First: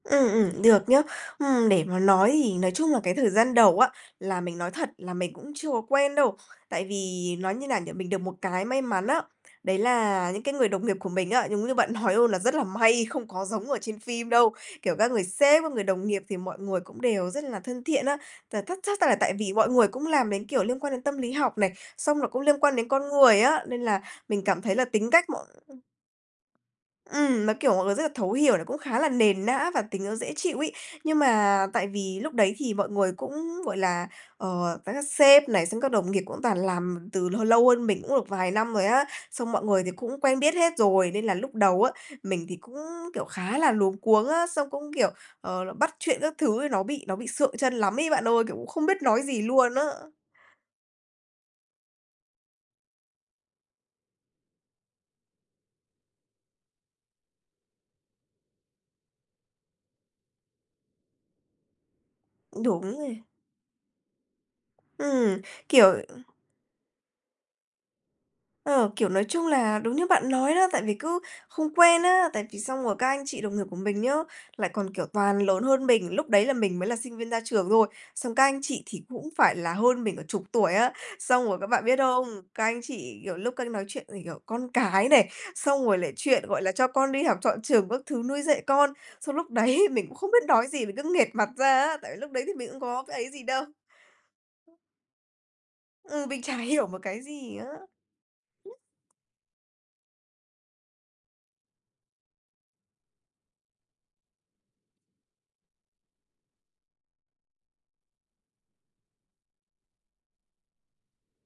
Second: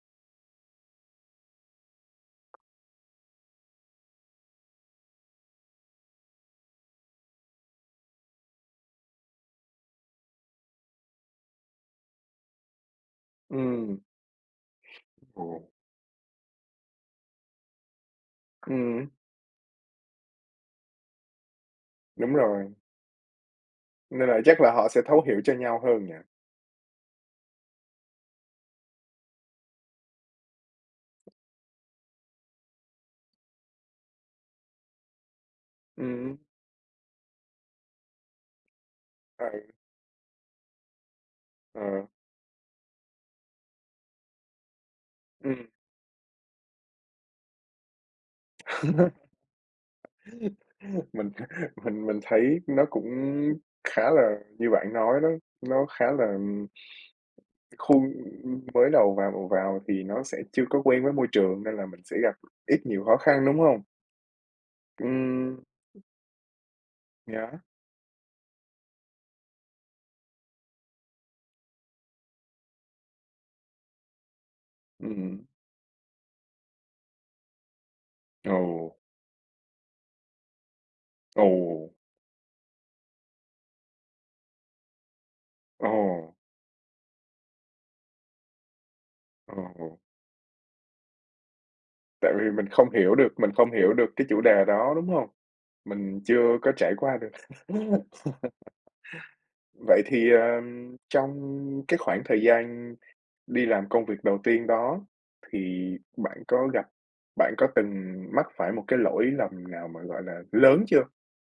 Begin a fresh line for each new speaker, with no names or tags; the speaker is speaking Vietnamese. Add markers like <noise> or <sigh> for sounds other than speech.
Ừm, ừm, được nhá. Ừm, để mà nói thì nói chung là cái thời gian đầu á, là mình nói thật là mình cũng chưa có quen đâu, tại vì nói như nào nhỉ, mình được một cái may mắn á, đấy là những cái người đồng nghiệp của mình á, giống như bạn nói luôn là rất là may, không có giống ở trên
Ừm.
phim đâu, kiểu, các người
Ồ.
sếp, các người đồng nghiệp thì mọi người cũng đều rất là thân thiện á, tà thắt chắc
Ừm.
là tại vì mọi người cũng làm đến, kiểu, liên quan đến tâm lý học này, xong là
Đúng
cũng liên
rồi.
quan đến con người á, nên là
Nên là
mình cảm
chắc là
thấy là
họ sẽ
tính
thấu
cách
hiểu
mọi
cho nhau hơn nhỉ?
Ừm, nó kiểu, mọi người rất là thấu hiểu này, cũng khá là nền nã và tính nó dễ chịu ấy. Nhưng mà tại vì lúc đấy thì mọi người cũng, gọi là, ờ, và các sếp này, xong các đồng nghiệp
Ừm.
cũng toàn làm từ h lâu hơn mình cũng được vài năm rồi á, xong mọi
<unintelligible>
người thì cũng quen biết hết rồi nên là lúc
Ờ.
đầu á, mình thì cũng, kiểu, khá là luống cuống á, xong cũng, kiểu, ờ,
Ừm.
là bắt chuyện các thứ ấy nó bị nó bị sượng trân lắm ấy bạn ơi, kiểu, cũng không biết
<chuckles>
nói gì luôn á.
Mình mình mình thấy nó cũng khá là như bạn nói đó, nó khá là khuôn, ưm, mới đầu vào vào thì nó sẽ chưa có quen với môi trường nên là mình sẽ gặp ít
Đúng
nhiều khó
nè.
khăn, đúng hông?
Ừm,
Ừm.
kiểu, ừm
Yeah.
Ờ, kiểu, nói chung là đúng như bạn nói đó, tại vì cứ không quen á, tại vì xong rồi các anh chị đồng nghiệp của mình nhá, lại còn, kiểu, toàn
Ừm.
lớn hơn mình, lúc đấy là mình mới là sinh viên ra trường thôi, xong các anh chị
Ồ.
thì cũng phải là hơn mình cả chục tuổi á, xong rồi các bạn
Ồ.
biết không? Các anh chị, kiểu, lúc các anh nói chuyện về, kiểu, con cái này, xong rồi lại
Ồ.
chuyện, gọi là, cho con đi học chọn trường các thứ nuôi dạy con, xong lúc
Ồ,
đấy
ồ.
mình cũng không biết nói gì, mình cứ nghệt mặt ra á, tại vì lúc
Tại
đấy
vì
thì
mình
mình cũng
không
có
hiểu
cái ấy
được
gì
mình
đâu.
không hiểu được cái chủ đề đó, đúng hông? Mình
Ừ, mình chả
chưa có
hiểu
trải
một
qua
cái
được.
gì á.
<laughs> Vậy thì, ờ, trong cái khoảng thời gian đi làm công việc đầu tiên đó thì bạn có gặp bạn có từng mắc phải một cái lỗi lầm nào mà, gọi là, lớn chưa?